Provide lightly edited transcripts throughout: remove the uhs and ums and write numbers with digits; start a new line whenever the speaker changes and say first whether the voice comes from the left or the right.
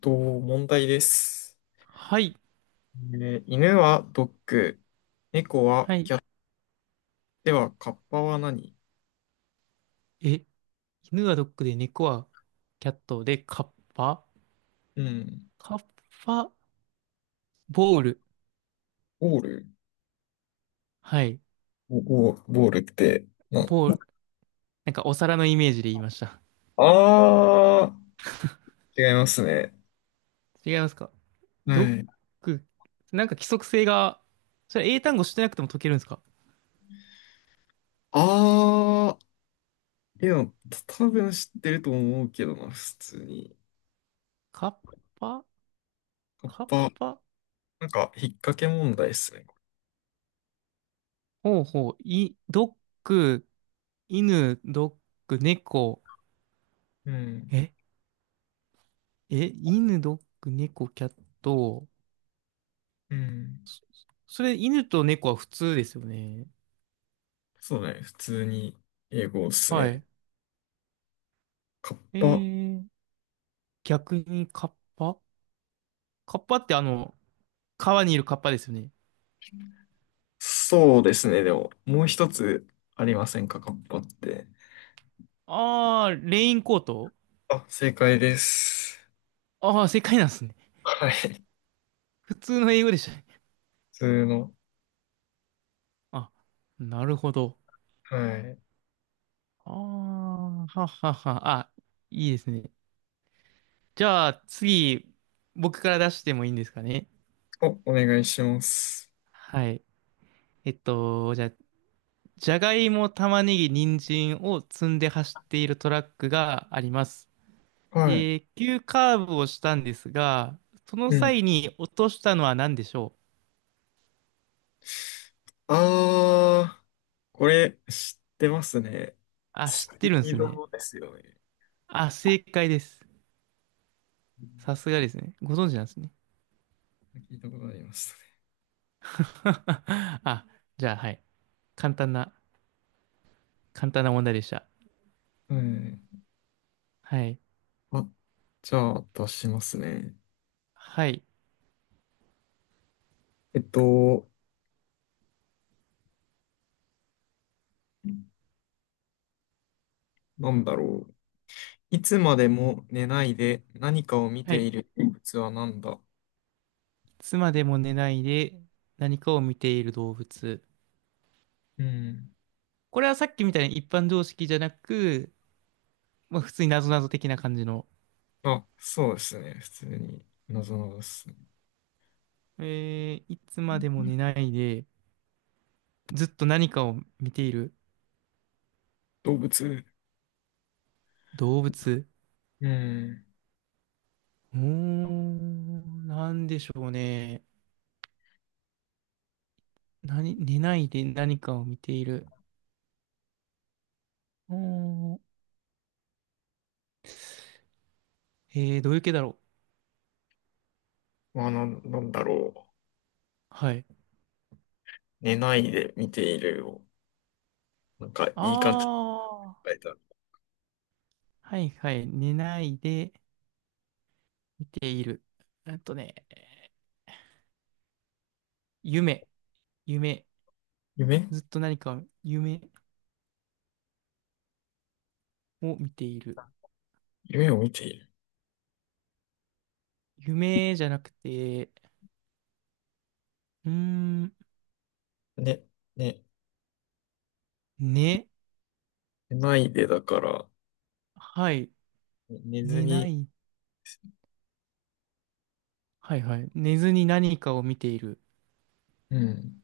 left: と、問題です。
right: はい。
left: 犬はドッグ、猫は
right: はい。
left: キャット。ではカッパは何？
right: え、犬はドッグで、猫はキャットで、カッパ
left: うん。
right: カッパボール。
left: ボール。
right: はい。
left: ボールって、
right: ボール。なんかお皿のイメージで言いました。
left: あ違いますね。
right: 違いますか？
left: は
right: ドッ
left: い。
right: グ。なんか規則性が、それ英単語してなくても解けるんですか？
left: あいや、多分知ってると思うけどな、普通に。
right: カッパ
left: カッ
right: カッ
left: パ、
right: パ
left: なんか、引っ掛け問題っすね。
right: ほうほう。ドッグ、犬、ドッグ、猫。
left: うん。
right: え、犬、ドッグ、猫、キャット。
left: うん。
right: それ、犬と猫は普通ですよね。
left: そうだね、普通に英語っす
right: は
left: ね。
right: い。
left: カッ
right: え
left: パ、
right: ー、逆にカッパカッパって川にいるカッパですよね。
left: そうですね。でも、もう一つありませんか、カッパって。
right: ああ、レインコート。
left: あ、正解です。
right: ああー、正解なんですね。
left: はい。普
right: 普通の英語でしたね。
left: 通の。
right: あ、なるほど。
left: はい。
right: あーはっはっは。あ、いいですね。じゃあ、次、僕から出してもいいんですかね。
left: お願いします。
right: はい。じゃあ、じゃがいも、玉ねぎ、人参を積んで走っているトラックがあります。
left: はい。
right: で、急カーブをしたんですが、その
left: うん。
right: 際に落としたのは何でしょう？
left: あー、これ知ってますね。
right: あ、
left: ス
right: 知って
left: ピ
right: るんで
left: ー
right: すね。
left: ドですよね。
right: あ、正解です。
left: うん。
right: さすがですね。ご存知なんですね。
left: 聞いたことありまし
right: あ、じゃあ、はい。簡単な、簡単な問題でした。
left: たね。
right: はい。
left: はい。あ、じゃあ出しますね。
right: はい。
left: えっと、なんだろう。いつまでも寝ないで何かを見
right: はい。
left: てい
right: い
left: る動物は何だ？
right: つまでも寝ないで何かを見ている動物。
left: うん。
right: これはさっきみたいに一般常識じゃなく、まあ、普通に謎々的な感じの。
left: あ、そうですね。普通に、なぞなぞですね。
right: いつまでも寝ないでずっと何かを見ている
left: 動物。
right: 動物。
left: うん。
right: うーん、なんでしょうね。何、寝ないで何かを見ている。うーん、どういう系だろう。
left: まあ、なんだろう。
right: はい。
left: 寝ないで見ているを、なんか、
right: あ
left: いい感じに
right: あ、
left: 書いた。
right: はいはい。寝ないで見ている。えっとね、夢、夢、
left: 夢
right: ずっと何か夢を見ている。
left: 夢を見ている。
right: 夢じゃなくて、うーん、
left: ね、ね、
right: 寝、
left: 寝ないでだから、
right: はい、
left: ね寝ず
right: 寝な
left: に、
right: い、はいはい。寝ずに何かを見ている。
left: うん。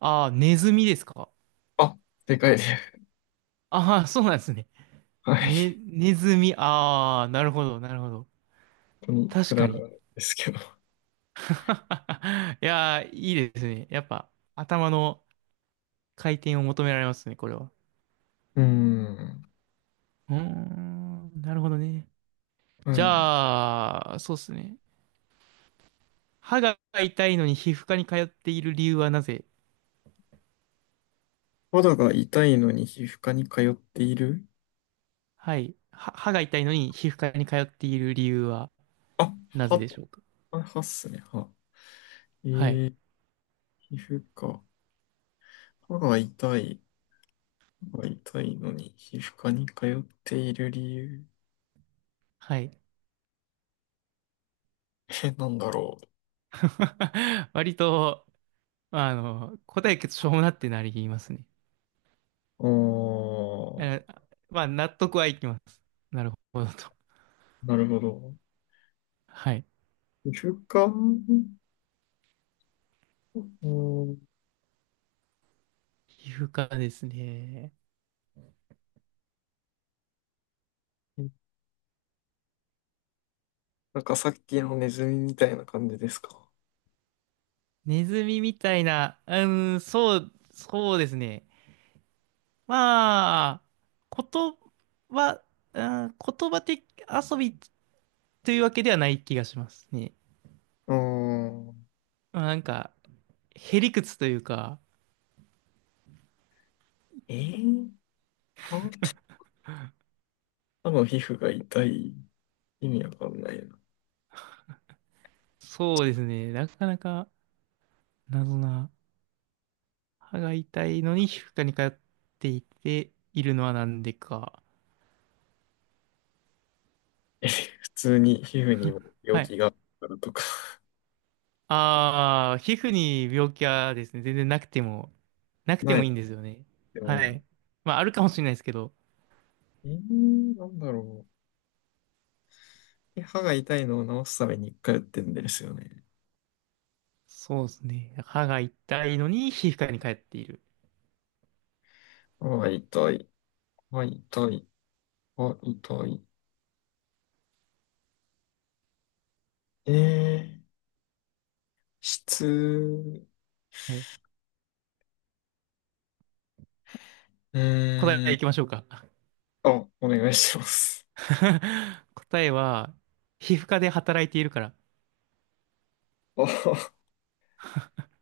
right: ああ、ネズミですか？
left: あ、でかいです。
right: ああー、そうなんですね。
left: はい。
right: ね、ネズミ、ああ、なるほど、なるほど。
left: 本当にく
right: 確
left: だ
right: か
left: ら
right: に。
left: ないですけど。
right: いやー、いいですね。やっぱ、頭の回転を求められますね、これは。
left: うん。
right: うーん、なるほどね。
left: は
right: じ
left: い。
right: ゃあ、そうですね。歯が痛いのに皮膚科に通っている理由はなぜ？
left: 肌が痛いのに皮膚科に通っている。
right: はい。歯が痛いのに皮膚科に通っている理由は
left: あ、
right: なぜでし
left: は、
right: ょうか？
left: あはっすね、は。え
right: はい。
left: ー、皮膚科。歯が痛い。歯が痛いのに皮膚科に通っている理由。
right: はい。
left: え、なんだろ
right: 割と、答えがしょうもなってなりますね。
left: う。
right: あのまあ、納得はいきます。なるほどと。
left: なるほど。
right: はい。
left: 皮膚科。うん。
right: 皮膚科ですね。
left: なんかさっきのネズミみたいな感じですか。
right: ネズミみたいな、そうですね。まあ、言葉、うん、言葉的遊びというわけではない気がしますね。
left: うん。
right: まあ、なんか、へりくつというか、
left: えー、歯、歯の皮膚が痛い。意味わかんないな。
right: そうですね。なかなか謎な、歯が痛いのに皮膚科に通っていて、いるのはなんでか。
left: 普通に皮膚にも病
right: はい。
left: 気があるからとか、
right: ああ、皮膚に病気はですね、全然な くて
left: な
right: もいい
left: い。
right: んですよね。
left: でもい
right: は
left: い。
right: い。まあ、あるかもしれないですけど、
left: なんだろう。歯が痛いのを治すために一回打ってんですよね。
right: そうですね。歯が痛いのに皮膚科に通っている。
left: 歯が痛い。歯痛い。歯痛い。えー、う
right: はい。答
left: ー
right: え
left: ん。
right: いきましょうか。
left: あ、お願いします。
right: 答えは、皮膚科で働いているから。
left: あ、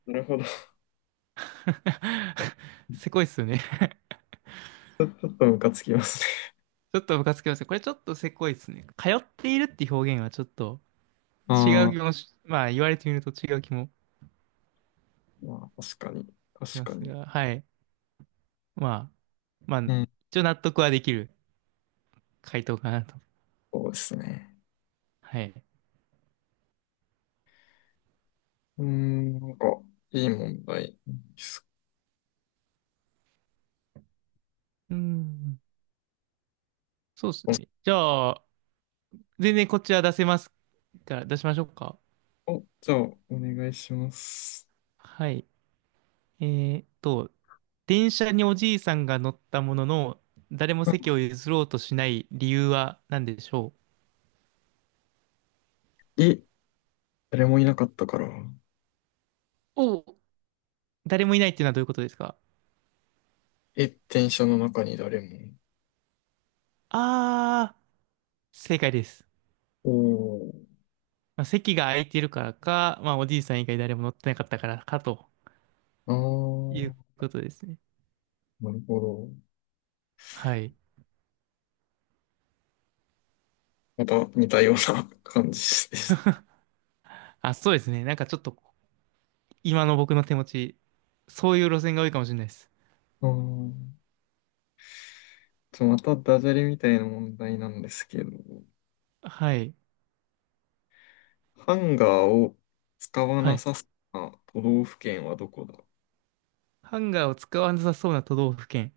left: なるほど。ち
right: せこいっすよね。
left: ょっとムカつきますね。
right: ちょっとムカつきますね。これちょっとせこいっすね。通っているって表現はちょっと違
left: あ
right: う気もし、まあ言われてみると違う気も
left: まあ、確かに。
right: し
left: 確
right: ま
left: か
right: す
left: に。
right: が、はい。まあ、まあ、
left: うん。
right: 一応納得はできる。回答かなと。
left: そうですね。
right: はい。
left: なんかいい問題です。
right: うん。そうですね。じゃあ、全然こっちは出せますから、出しましょうか。
left: お、じゃあ、お願いします。
right: はい。えーっと、電車におじいさんが乗ったものの、誰も席
left: あ、
right: を譲ろうとしない理由は何でしょ
left: え、誰もいなかったから。
right: う？おう。誰もいないっていうのはどういうことですか？
left: え、電車の中に誰も。
right: あー、正解です。
left: おー、
right: まあ、席が空いてるからか、まあ、おじいさん以外誰も乗ってなかったからかと
left: あ
right: い
left: ー、
right: うことですね。
left: なるほど。
right: はい。
left: また似たような 感じでした。
right: あ、そうですね。なんかちょっと今の僕の手持ち、そういう路線が多いかもしれないです。
left: あー、じゃあまたダジャレみたいな問題なんですけど、
right: はい。
left: ハンガーを使わ
right: は
left: な
right: い。
left: さそうな都道府県はどこだ？
right: ハンガーを使わなさそうな都道府県。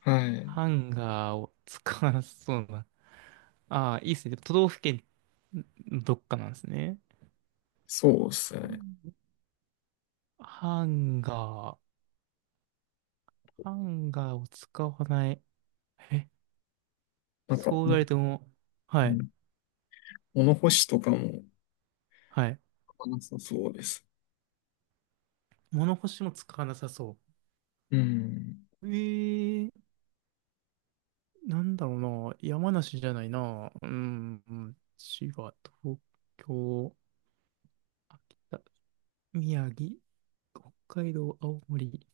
left: はい。
right: ハンガーを使わなさそうな。ああ、いいですね。都道府県のどっかなんですね。
left: そうです
right: う
left: ね。
right: ん、ハンガー。ハンガーを使わない。え、
left: なんか、
right: そう
left: う
right: 言わ
left: ん、
right: れても、は
left: う
right: い。
left: ん、物干しとかも
right: はい。
left: 使わなさそうです。
right: 物干しも使わなさそ
left: うん。
right: う。ー、なんだろうな。山梨じゃないな。うん、うん、滋賀、東京、秋田。宮城、北海道、青森、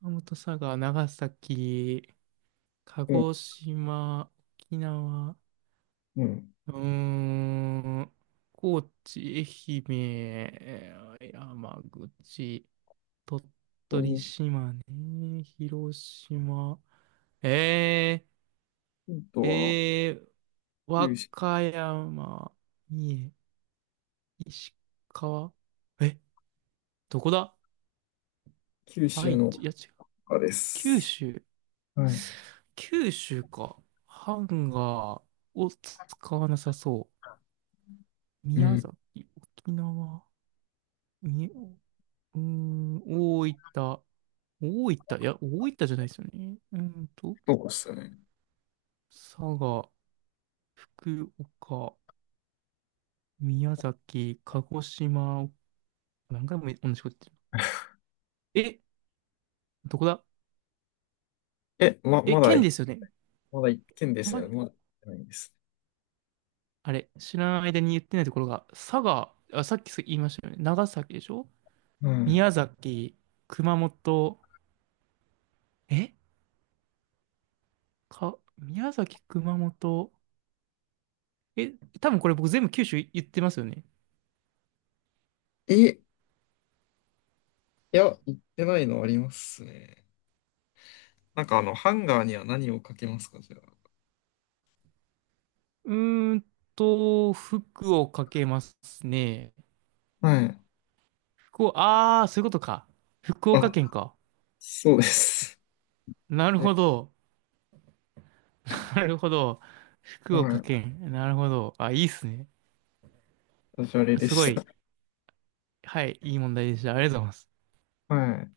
right: 熊本、佐賀、長崎、鹿
left: お、
right: 児島、沖縄、
left: うん。
right: うーん、高知、愛媛、山口、鳥取、島根、広島、え
left: ヒント
right: ー、
left: は
right: えー、
left: 九
right: 和
left: 州、
right: 歌山、三重、石川、え、どこだ？
left: 九州
right: 愛
left: の
right: 知、いや違う、
left: 中で
right: 九
left: す。
right: 州、
left: はい。
right: 九州か。ハンガーを使わなさそう。
left: う
right: 宮
left: ん、
right: 崎、沖縄、み、うーん、大分、大分、いや、大分じゃないですよね。
left: そうですね。
right: 佐賀、福岡、宮崎、鹿児島、何回も同じこと 言ってる。どこだ？
left: ま、まだ
right: 県
left: い、
right: ですよね。
left: まだ一件です
right: ま、
left: ね。まだ行ってないです。
right: あれ、知らない間に言ってないところが、佐賀、あ、さっき言いましたよね。長崎でしょ？
left: は
right: 宮崎、熊本、え宮崎、熊本。え、多分これ僕全部九州言ってますよね。
left: い。いや、行ってないのありますね。なんかハンガーには何をかけますか、じゃ
right: うーん福岡けますね。
left: あ？はい。
right: 福岡、あー、そういうことか。福
left: あ。
right: 岡
left: あ、
right: 県か。
left: そうです。
right: なる
left: え、
right: ほど。なるほど。
left: は
right: 福岡
left: い。
right: 県。なるほど。あ、いいっすね。
left: ダジャレで
right: すご
left: した。
right: い。はい、いい問題でした。ありがとうございます。
left: はい。